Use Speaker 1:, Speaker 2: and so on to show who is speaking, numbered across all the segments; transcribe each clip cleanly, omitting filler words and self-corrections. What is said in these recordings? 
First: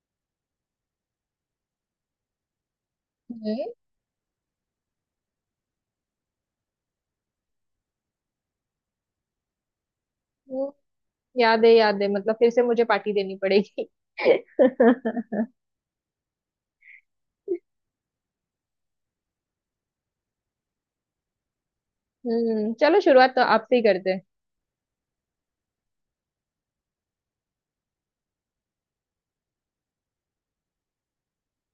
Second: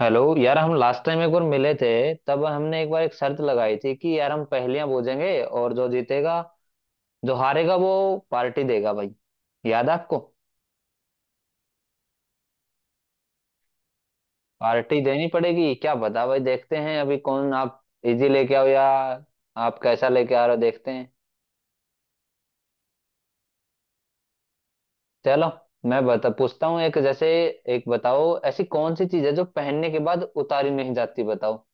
Speaker 1: Hello यार। हम last time एक बार मिले थे। तब हमने एक बार एक शर्त
Speaker 2: नहीं।
Speaker 1: लगाई थी कि यार हम पहेलियां बूझेंगे, और जो जीतेगा जो हारेगा वो पार्टी देगा भाई। याद है आपको?
Speaker 2: वो याद है मतलब फिर से मुझे पार्टी देनी पड़ेगी।
Speaker 1: पार्टी देनी पड़ेगी, क्या पता भाई, देखते हैं अभी कौन आप इजी लेके आओ या आप कैसा लेके आ रहे हो देखते हैं।
Speaker 2: हम्म। चलो शुरुआत तो आपसे ही करते हैं।
Speaker 1: चलो, मैं बता पूछता हूँ एक, जैसे एक बताओ, ऐसी कौन सी चीज है जो पहनने के बाद उतारी नहीं जाती? बताओ।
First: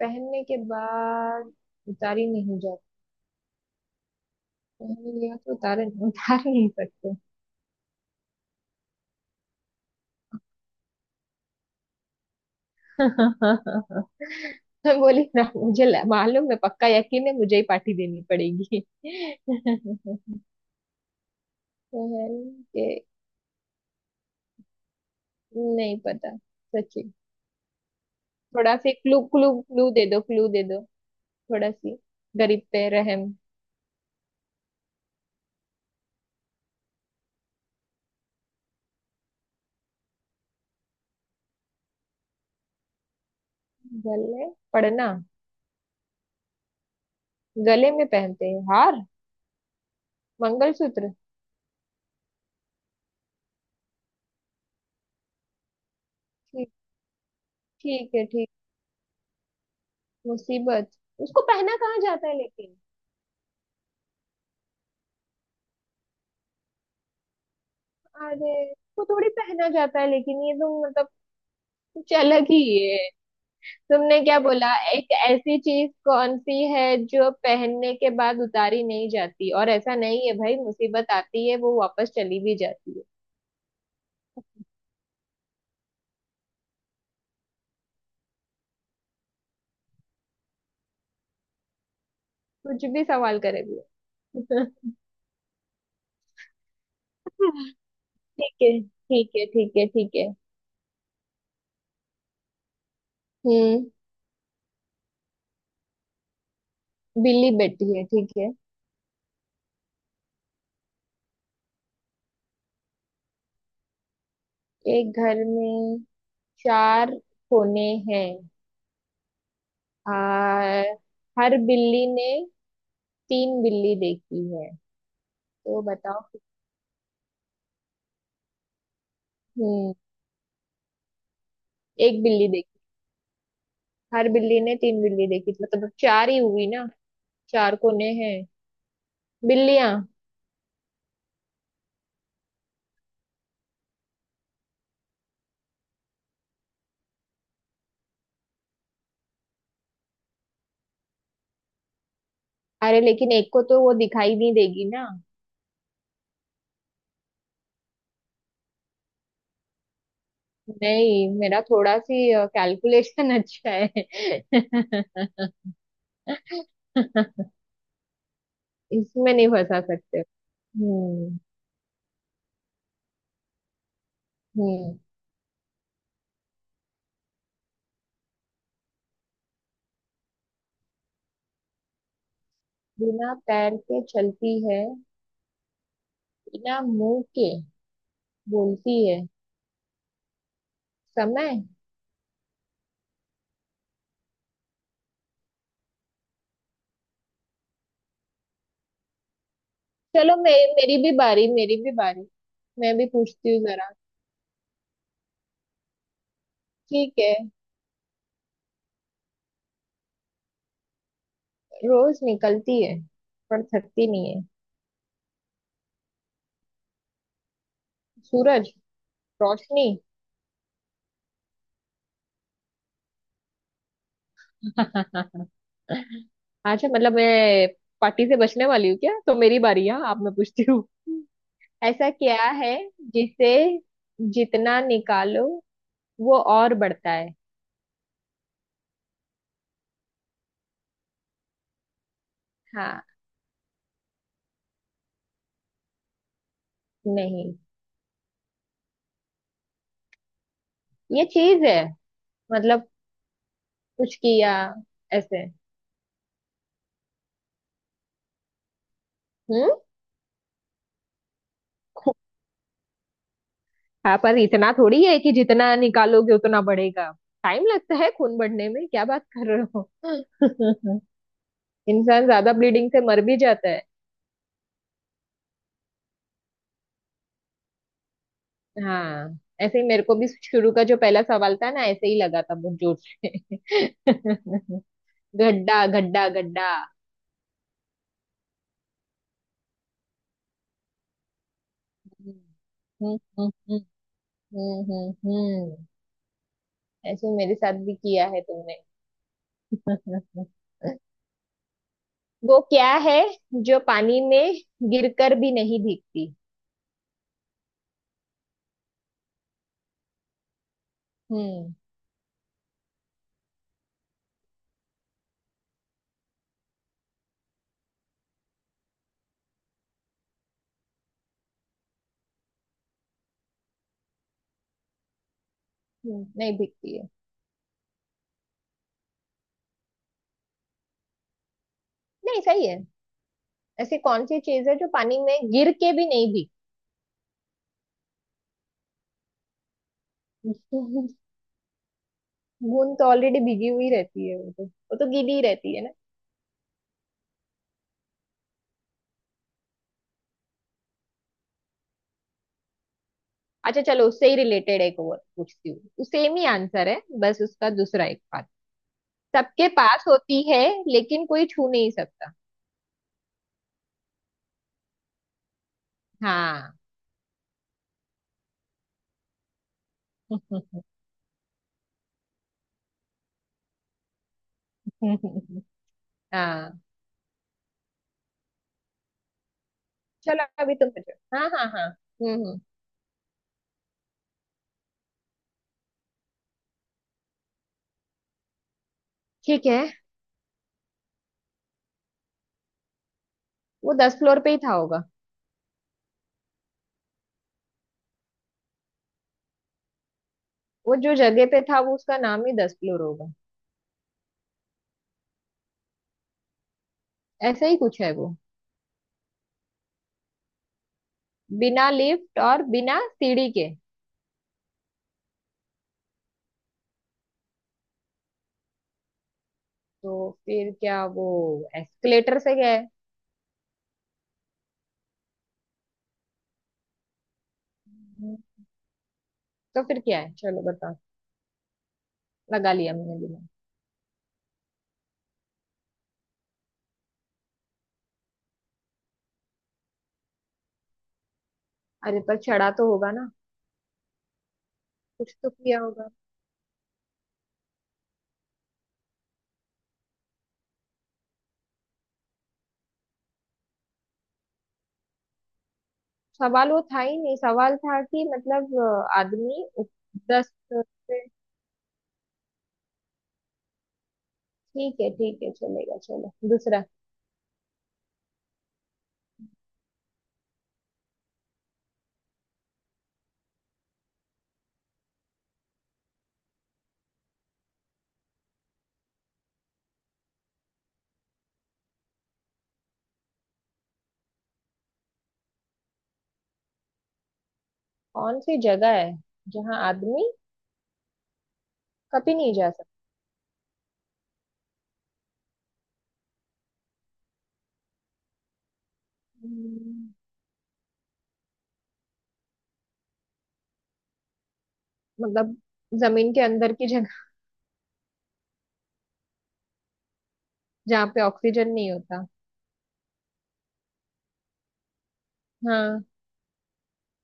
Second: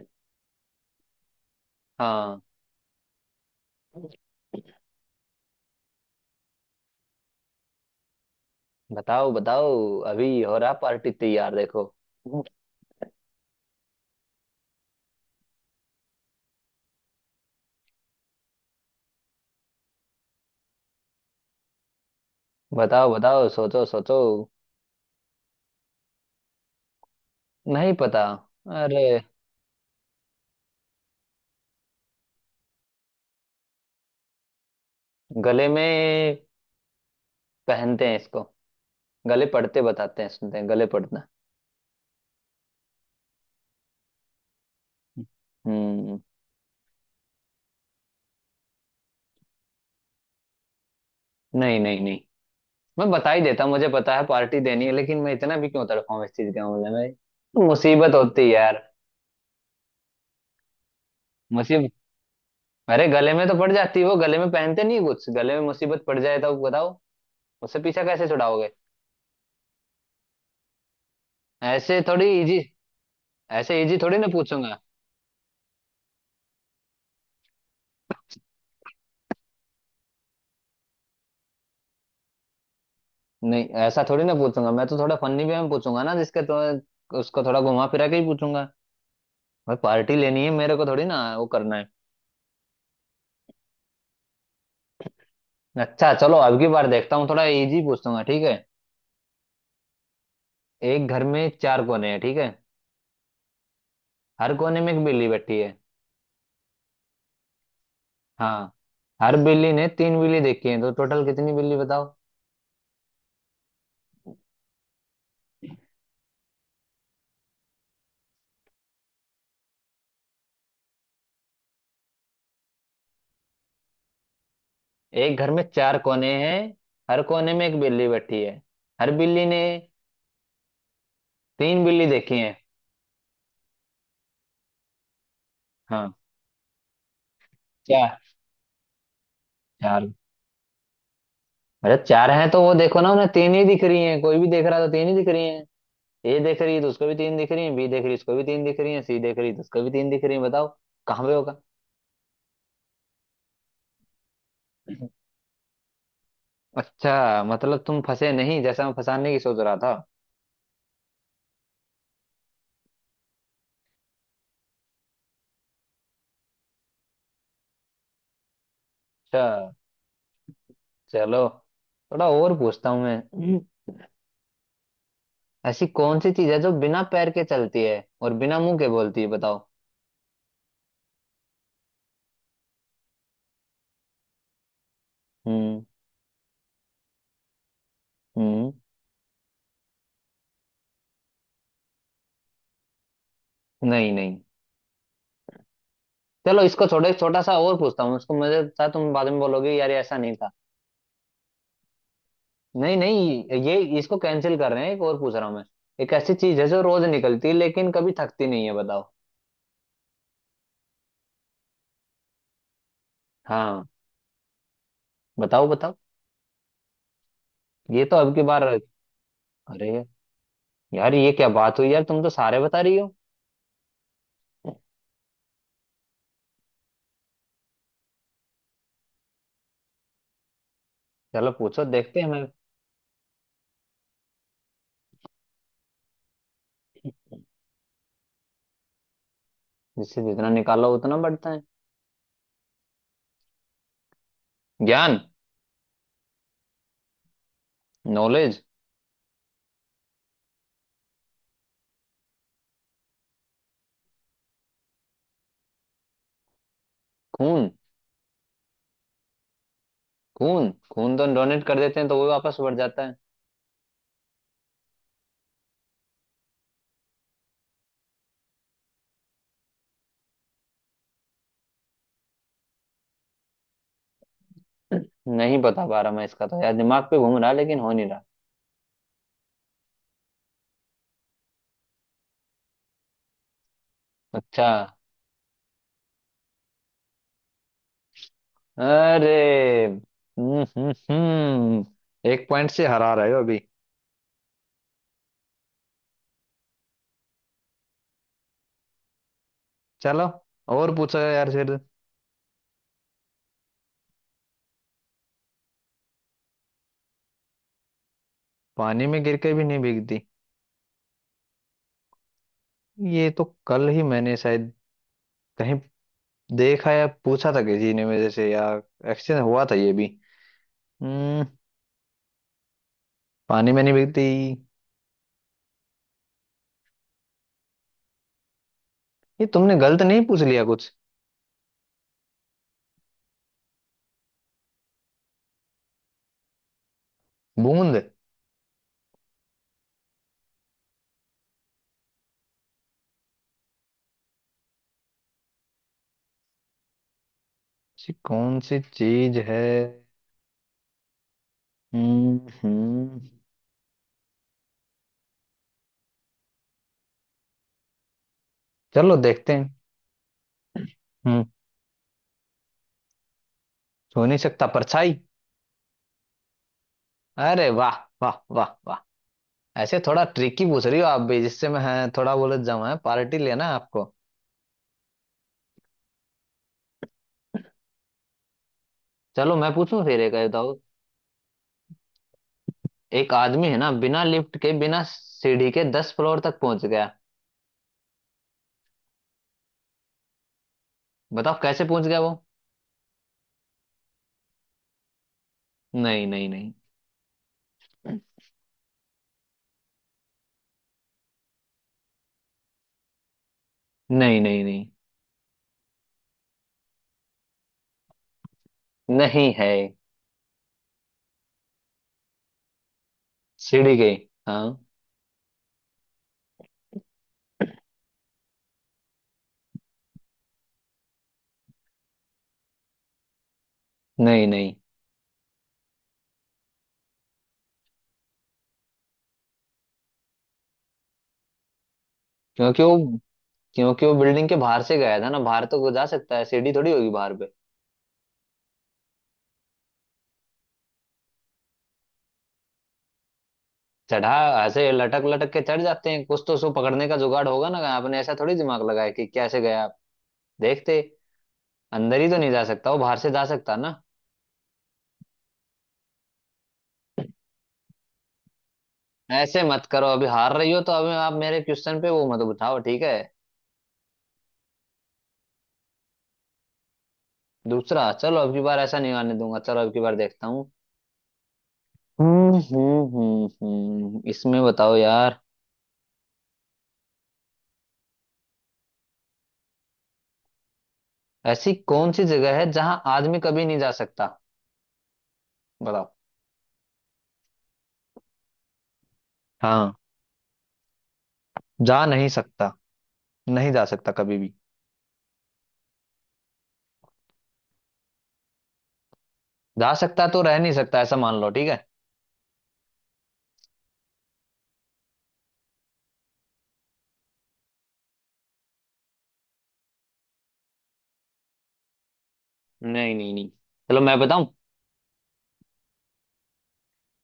Speaker 2: पहनने के बाद उतारी
Speaker 1: हाँ।
Speaker 2: नहीं जाती। पहन लिया तो उतार उतार नहीं सकते।
Speaker 1: बताओ बताओ, अभी हो रहा पार्टी तैयार, देखो।
Speaker 2: मैं बोली ना मुझे मालूम है पक्का यकीन है मुझे ही पार्टी देनी पड़ेगी। पहन के
Speaker 1: बताओ बताओ, सोचो सोचो।
Speaker 2: नहीं पता सच्ची।
Speaker 1: नहीं पता?
Speaker 2: थोड़ा सी
Speaker 1: अरे,
Speaker 2: क्लू क्लू क्लू दे दो। क्लू दे दो। थोड़ा सी गरीब पे रहम।
Speaker 1: गले में पहनते हैं इसको। गले पड़ते बताते हैं, सुनते हैं गले पड़ना?
Speaker 2: गले पड़ना।
Speaker 1: हम्म।
Speaker 2: गले में पहनते हैं हार। मंगलसूत्र।
Speaker 1: नहीं नहीं नहीं। मैं बता ही देता, मुझे पता है पार्टी देनी है, लेकिन मैं इतना भी क्यों तड़पाऊं। इस चीज के
Speaker 2: ठीक।
Speaker 1: मामले में मुसीबत
Speaker 2: ठीक है
Speaker 1: होती है
Speaker 2: ठीक।
Speaker 1: यार।
Speaker 2: मुसीबत। उसको पहना
Speaker 1: मुसीबत।
Speaker 2: कहाँ जाता है लेकिन।
Speaker 1: अरे गले में तो पड़ जाती है वो, गले में पहनते नहीं कुछ, गले में मुसीबत पड़ जाए तो बताओ उससे पीछा कैसे
Speaker 2: अरे
Speaker 1: छुड़ाओगे।
Speaker 2: उसको थोड़ी पहना जाता है लेकिन ये तो मतलब
Speaker 1: ऐसे
Speaker 2: कुछ
Speaker 1: थोड़ी
Speaker 2: अलग
Speaker 1: इजी,
Speaker 2: ही है।
Speaker 1: ऐसे इजी थोड़ी
Speaker 2: तुमने
Speaker 1: ना
Speaker 2: क्या बोला।
Speaker 1: पूछूंगा।
Speaker 2: एक ऐसी चीज कौन सी है जो पहनने के बाद उतारी नहीं जाती और ऐसा नहीं है भाई मुसीबत आती है वो वापस चली भी जाती है।
Speaker 1: नहीं, ऐसा थोड़ी ना पूछूंगा मैं, तो थोड़ा फनी वे में पूछूंगा ना, जिसके तो उसको थोड़ा घुमा फिरा के ही पूछूंगा। भाई पार्टी लेनी है मेरे को, थोड़ी ना वो करना है।
Speaker 2: कुछ भी सवाल करेगी।
Speaker 1: अच्छा चलो, अब की बार देखता हूँ थोड़ा इजी पूछूंगा, ठीक
Speaker 2: ठीक
Speaker 1: है।
Speaker 2: है ठीक है ठीक है ठीक है।
Speaker 1: एक घर में चार कोने हैं, ठीक है।
Speaker 2: हम्म।
Speaker 1: हर कोने में एक बिल्ली बैठी है।
Speaker 2: बिल्ली बैठी है ठीक है।
Speaker 1: हाँ। हर बिल्ली ने तीन बिल्ली देखी है, तो टोटल कितनी बिल्ली बताओ।
Speaker 2: एक घर में चार कोने हैं आ, हर बिल्ली ने तीन बिल्ली देखी है
Speaker 1: एक घर में
Speaker 2: तो
Speaker 1: चार
Speaker 2: बताओ।
Speaker 1: कोने हैं। हर कोने में एक बिल्ली बैठी है। हर बिल्ली ने
Speaker 2: हम्म।
Speaker 1: तीन बिल्ली
Speaker 2: एक
Speaker 1: देखी
Speaker 2: बिल्ली
Speaker 1: है।
Speaker 2: देखी। हर बिल्ली ने तीन बिल्ली देखी मतलब
Speaker 1: हाँ।
Speaker 2: चार ही हुई ना। चार कोने
Speaker 1: चार।
Speaker 2: हैं। बिल्लियां।
Speaker 1: चार। अच्छा चार हैं, तो वो देखो ना उन्हें तीन ही दिख रही हैं। कोई भी देख रहा है तो तीन ही दिख रही हैं। ए देख रही है तो उसको भी तीन दिख रही हैं, बी देख रही है तो उसको भी तीन दिख रही हैं, सी देख रही है तो उसको भी तीन दिख रही हैं। बताओ कहाँ पे होगा।
Speaker 2: अरे लेकिन एक को तो वो दिखाई नहीं देगी ना।
Speaker 1: अच्छा, मतलब तुम फंसे नहीं जैसा मैं फंसाने की सोच रहा था।
Speaker 2: नहीं मेरा थोड़ा सी कैलकुलेशन अच्छा है। इसमें
Speaker 1: अच्छा
Speaker 2: नहीं फंसा सकते। हम्म।
Speaker 1: चलो, थोड़ा और पूछता हूँ मैं।
Speaker 2: हम्म।
Speaker 1: ऐसी कौन सी चीज है जो बिना पैर के चलती है और बिना मुंह के बोलती है, बताओ।
Speaker 2: बिना पैर के चलती है
Speaker 1: हम्म।
Speaker 2: बिना मुंह के
Speaker 1: हम्म।
Speaker 2: बोलती है। समय।
Speaker 1: नहीं नहीं। चलो इसको छोड़ो, एक छोटा सा और पूछता हूँ। उसको मुझे था तुम बाद में बोलोगे यार ये ऐसा नहीं
Speaker 2: चलो
Speaker 1: था।
Speaker 2: मेरी भी बारी। मेरी भी बारी।
Speaker 1: नहीं
Speaker 2: मैं भी पूछती
Speaker 1: नहीं,
Speaker 2: हूँ
Speaker 1: ये
Speaker 2: जरा।
Speaker 1: इसको कैंसिल कर रहे हैं, एक और पूछ रहा हूँ मैं। एक ऐसी चीज है जो रोज
Speaker 2: ठीक है।
Speaker 1: निकलती है लेकिन कभी थकती नहीं है, बताओ।
Speaker 2: रोज निकलती है पर
Speaker 1: हाँ।
Speaker 2: थकती नहीं है।
Speaker 1: बताओ बताओ। ये तो अब की बार।
Speaker 2: सूरज। रोशनी।
Speaker 1: अरे यार, ये क्या बात हुई यार, तुम तो सारे बता रही हो।
Speaker 2: अच्छा मतलब मैं पार्टी से बचने वाली हूँ क्या। तो मेरी बारी है आप मैं पूछती हूँ।
Speaker 1: चलो पूछो,
Speaker 2: ऐसा
Speaker 1: देखते हैं मैं।
Speaker 2: क्या है जिसे जितना निकालो वो और बढ़ता है।
Speaker 1: जिससे जितना निकालो उतना बढ़ता है।
Speaker 2: हाँ।
Speaker 1: ज्ञान।
Speaker 2: नहीं।
Speaker 1: नॉलेज।
Speaker 2: ये चीज है मतलब कुछ किया ऐसे।
Speaker 1: खून।
Speaker 2: हम्म।
Speaker 1: खून खून तो डोनेट कर देते हैं तो वो वापस बढ़ जाता है।
Speaker 2: हाँ पर इतना थोड़ी है कि जितना निकालोगे उतना बढ़ेगा। टाइम लगता है खून बढ़ने में क्या बात कर रहे हो। इंसान ज्यादा ब्लीडिंग से मर भी जाता है।
Speaker 1: नहीं बता पा रहा मैं इसका तो यार, दिमाग पे घूम रहा है, लेकिन हो नहीं रहा।
Speaker 2: हाँ ऐसे ही मेरे को भी शुरू का जो पहला सवाल था ना ऐसे ही लगा था बहुत जोर से।
Speaker 1: अच्छा।
Speaker 2: गड्ढा गड्ढा गड्ढा।
Speaker 1: अरे।
Speaker 2: हम्म
Speaker 1: एक पॉइंट से हरा रहे हो
Speaker 2: हम्म
Speaker 1: अभी।
Speaker 2: हम्म हम्म हम्म, हम्म। ऐसे मेरे साथ भी किया है तुमने।
Speaker 1: चलो, और पूछा यार फिर।
Speaker 2: वो क्या है जो पानी में गिरकर भी नहीं भीगती।
Speaker 1: पानी में गिर के भी नहीं भीगती?
Speaker 2: हम्म।
Speaker 1: ये तो कल ही मैंने शायद कहीं देखा या पूछा था, किसी ने मेरे से या एक्सचेंज हुआ था ये भी। हम्म। पानी में नहीं भीगती।
Speaker 2: नहीं भीगती।
Speaker 1: ये तुमने गलत नहीं पूछ लिया कुछ?
Speaker 2: नहीं सही है। ऐसी कौन सी चीज है जो पानी में गिर के भी नहीं भीग।
Speaker 1: बूंद।
Speaker 2: बूंद तो ऑलरेडी भीगी हुई रहती है वो तो गीली ही रहती है ना।
Speaker 1: ऐसी कौन सी चीज है। हम्म।
Speaker 2: अच्छा चलो उससे ही रिलेटेड एक और पूछती हूँ। सेम ही आंसर है बस उसका दूसरा एक पार्ट।
Speaker 1: चलो देखते
Speaker 2: सबके
Speaker 1: हैं।
Speaker 2: पास होती है लेकिन
Speaker 1: हम्म।
Speaker 2: कोई छू नहीं सकता।
Speaker 1: हो नहीं सकता, परछाई?
Speaker 2: हाँ।
Speaker 1: अरे वाह, वाह वाह वाह। ऐसे थोड़ा ट्रिकी पूछ रही हो आप भी, जिससे मैं हाँ, थोड़ा बहुत जमा है, पार्टी लेना है आपको।
Speaker 2: हाँ।
Speaker 1: चलो मैं पूछूं फिर एक,
Speaker 2: चलो
Speaker 1: बताओ।
Speaker 2: अभी तुम पूछो। हाँ हाँ हाँ हम्म।
Speaker 1: एक आदमी है ना, बिना लिफ्ट के बिना सीढ़ी के 10 फ्लोर तक पहुंच गया।
Speaker 2: ठीक है।
Speaker 1: बताओ कैसे पहुंच गया वो।
Speaker 2: वो 10 फ्लोर पे ही था होगा।
Speaker 1: नहीं नहीं नहीं।
Speaker 2: वो जो जगह पे था वो उसका नाम ही 10 फ्लोर होगा।
Speaker 1: नहीं नहीं नहीं।
Speaker 2: ऐसा ही कुछ है वो।
Speaker 1: नहीं है।
Speaker 2: बिना लिफ्ट और बिना सीढ़ी के
Speaker 1: सीढ़ी के। हाँ।
Speaker 2: तो फिर क्या वो एस्केलेटर से गए।
Speaker 1: नहीं नहीं।
Speaker 2: हम्म, तो फिर क्या है चलो बताओ। लगा
Speaker 1: क्योंकि
Speaker 2: लिया
Speaker 1: वो
Speaker 2: मैंने दिमाग।
Speaker 1: क्योंकि वो बिल्डिंग के बाहर से गया था ना, बाहर तो वो जा सकता है, सीढ़ी थोड़ी होगी बाहर पे।
Speaker 2: अरे पर चढ़ा तो होगा ना।
Speaker 1: चढ़ा। ऐसे लटक
Speaker 2: कुछ तो
Speaker 1: लटक के चढ़
Speaker 2: किया होगा।
Speaker 1: जाते हैं कुछ, तो उसको पकड़ने का जुगाड़ होगा ना। आपने ऐसा थोड़ी दिमाग लगाया कि कैसे गया आप देखते। अंदर ही तो नहीं जा सकता वो, बाहर से जा सकता ना।
Speaker 2: सवाल वो था ही नहीं। सवाल था कि मतलब
Speaker 1: ऐसे
Speaker 2: आदमी
Speaker 1: मत
Speaker 2: उप-।
Speaker 1: करो, अभी
Speaker 2: दस
Speaker 1: हार रही हो
Speaker 2: से।
Speaker 1: तो अभी आप मेरे क्वेश्चन पे वो मत उठाओ, ठीक है।
Speaker 2: ठीक है चलेगा। चलो दूसरा।
Speaker 1: दूसरा चलो, अब की बार ऐसा नहीं आने दूंगा। चलो अब की बार देखता हूँ। इसमें बताओ यार, ऐसी कौन सी जगह है जहां आदमी कभी नहीं जा सकता, बताओ।
Speaker 2: कौन सी जगह है जहाँ
Speaker 1: हाँ,
Speaker 2: आदमी
Speaker 1: जा नहीं
Speaker 2: कभी नहीं जा
Speaker 1: सकता।
Speaker 2: सकता।
Speaker 1: नहीं जा सकता कभी भी। जा
Speaker 2: हम्म,
Speaker 1: सकता तो रह नहीं सकता, ऐसा मान लो, ठीक है।
Speaker 2: मतलब जमीन के अंदर की जगह जहाँ पे ऑक्सीजन नहीं होता।
Speaker 1: नहीं नहीं नहीं। चलो मैं बताऊं,
Speaker 2: हाँ।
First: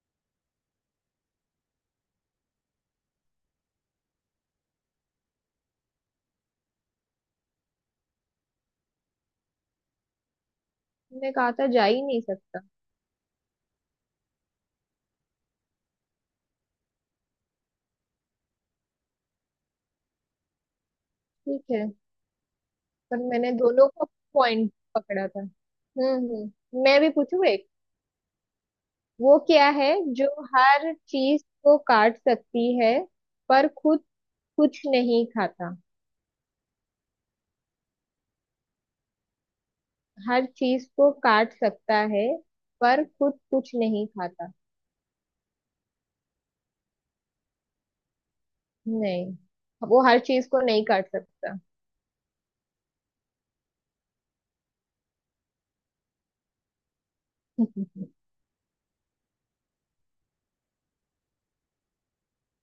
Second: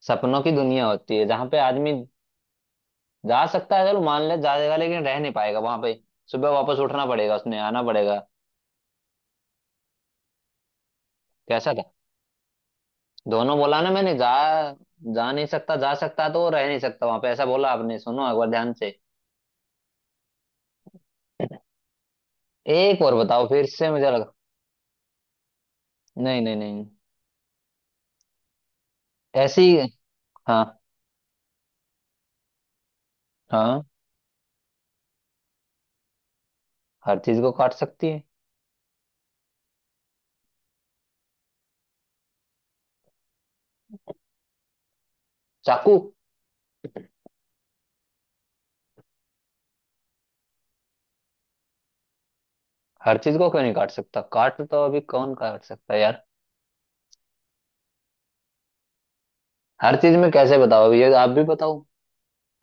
Speaker 1: सपनों की दुनिया होती है जहां पे आदमी जा सकता है, चलो मान ले जाएगा, लेकिन रह नहीं पाएगा वहां पे, सुबह वापस उठना पड़ेगा, उसने आना पड़ेगा।
Speaker 2: मैंने कहा था
Speaker 1: कैसा
Speaker 2: जा
Speaker 1: था?
Speaker 2: ही नहीं सकता।
Speaker 1: दोनों बोला ना मैंने, जा जा नहीं सकता, जा सकता है तो वो रह नहीं सकता वहां पे, ऐसा बोला आपने, सुनो एक बार ध्यान से।
Speaker 2: ठीक है।
Speaker 1: एक और
Speaker 2: पर
Speaker 1: बताओ
Speaker 2: मैंने
Speaker 1: फिर
Speaker 2: दोनों
Speaker 1: से,
Speaker 2: को
Speaker 1: मुझे लगा।
Speaker 2: पॉइंट पकड़ा था।
Speaker 1: नहीं नहीं
Speaker 2: हम्म।
Speaker 1: नहीं।
Speaker 2: मैं भी पूछू एक। वो
Speaker 1: ऐसी।
Speaker 2: क्या है जो
Speaker 1: हाँ।
Speaker 2: हर चीज को काट सकती है पर
Speaker 1: हाँ।
Speaker 2: खुद कुछ नहीं खाता।
Speaker 1: हर चीज को काट सकती है?
Speaker 2: हर चीज को काट सकता है पर खुद कुछ नहीं खाता।
Speaker 1: चाकू।
Speaker 2: नहीं वो हर चीज को नहीं काट सकता।
Speaker 1: हर चीज को क्यों नहीं काट सकता, काट तो अभी कौन काट सकता है यार।
Speaker 2: नहीं
Speaker 1: हर चीज में कैसे बताओ अभी, ये आप भी बताओ।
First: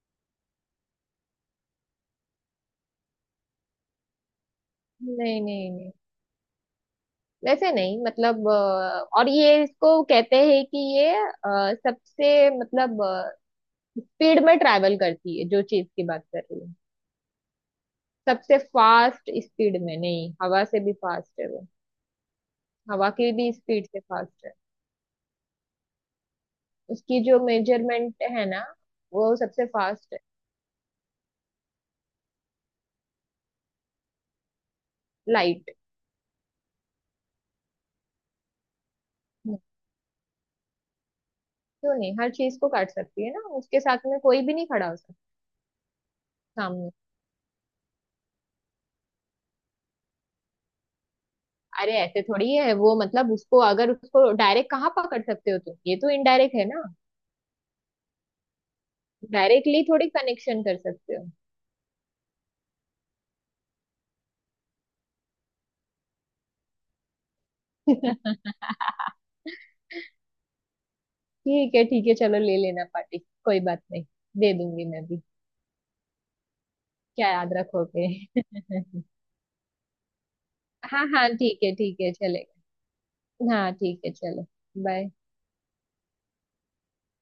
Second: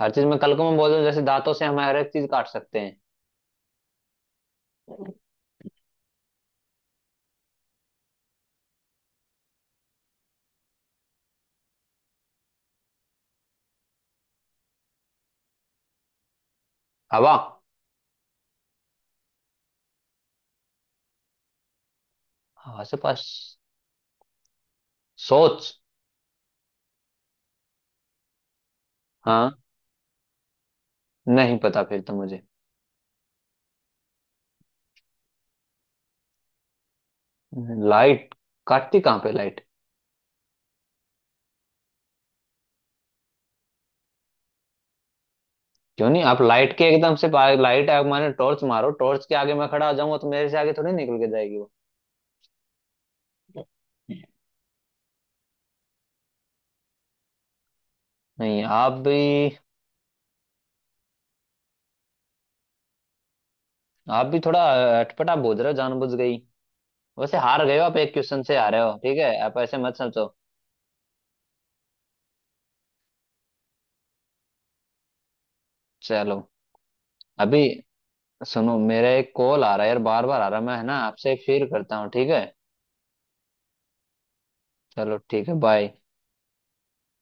Speaker 1: हर चीज में कल को मैं बोल दूं, जैसे दांतों से हम हर एक चीज काट सकते हैं।
Speaker 2: नहीं नहीं वैसे नहीं मतलब और ये इसको कहते हैं कि ये सबसे मतलब स्पीड में ट्रैवल करती है जो चीज की बात कर रही हूँ।
Speaker 1: हवा।
Speaker 2: सबसे फास्ट स्पीड में नहीं। हवा से भी फास्ट है वो।
Speaker 1: हवा से
Speaker 2: हवा
Speaker 1: पास।
Speaker 2: की भी स्पीड से फास्ट है।
Speaker 1: सोच।
Speaker 2: उसकी जो मेजरमेंट है ना वो
Speaker 1: हाँ।
Speaker 2: सबसे फास्ट है।
Speaker 1: नहीं पता फिर तो मुझे।
Speaker 2: लाइट।
Speaker 1: लाइट? काटती कहाँ पे? लाइट
Speaker 2: क्यों नहीं हर चीज को काट सकती है ना। उसके साथ में कोई भी नहीं खड़ा हो सकता।
Speaker 1: क्यों नहीं, आप लाइट के
Speaker 2: सामने।
Speaker 1: एकदम से पा- लाइट आग मारे, टॉर्च मारो, टॉर्च के आगे मैं खड़ा आ जाऊंगा तो मेरे से आगे थोड़ी निकल के जाएगी वो।
Speaker 2: अरे ऐसे थोड़ी है वो मतलब उसको अगर उसको डायरेक्ट कहाँ पकड़ सकते हो तुम। ये तो इनडायरेक्ट है ना।
Speaker 1: नहीं आप भी
Speaker 2: डायरेक्टली थोड़ी कनेक्शन कर सकते हो।
Speaker 1: आप भी थोड़ा अटपटा बोल रहे हो जानबूझ गई। वैसे हार गए हो आप, एक क्वेश्चन से हारे हो, ठीक है, आप ऐसे मत समझो।
Speaker 2: ठीक है चलो ले लेना पार्टी। कोई बात नहीं। दे दूंगी मैं भी।
Speaker 1: चलो
Speaker 2: क्या याद
Speaker 1: अभी।
Speaker 2: रखोगे।
Speaker 1: सुनो, मेरा एक कॉल आ रहा है यार, बार बार आ रहा है, मैं है ना
Speaker 2: हाँ हाँ
Speaker 1: आपसे फिर करता
Speaker 2: ठीक
Speaker 1: हूँ
Speaker 2: है
Speaker 1: ठीक है।
Speaker 2: चलेगा। हाँ ठीक है चलो। बाय।
Speaker 1: चलो ठीक है, बाय।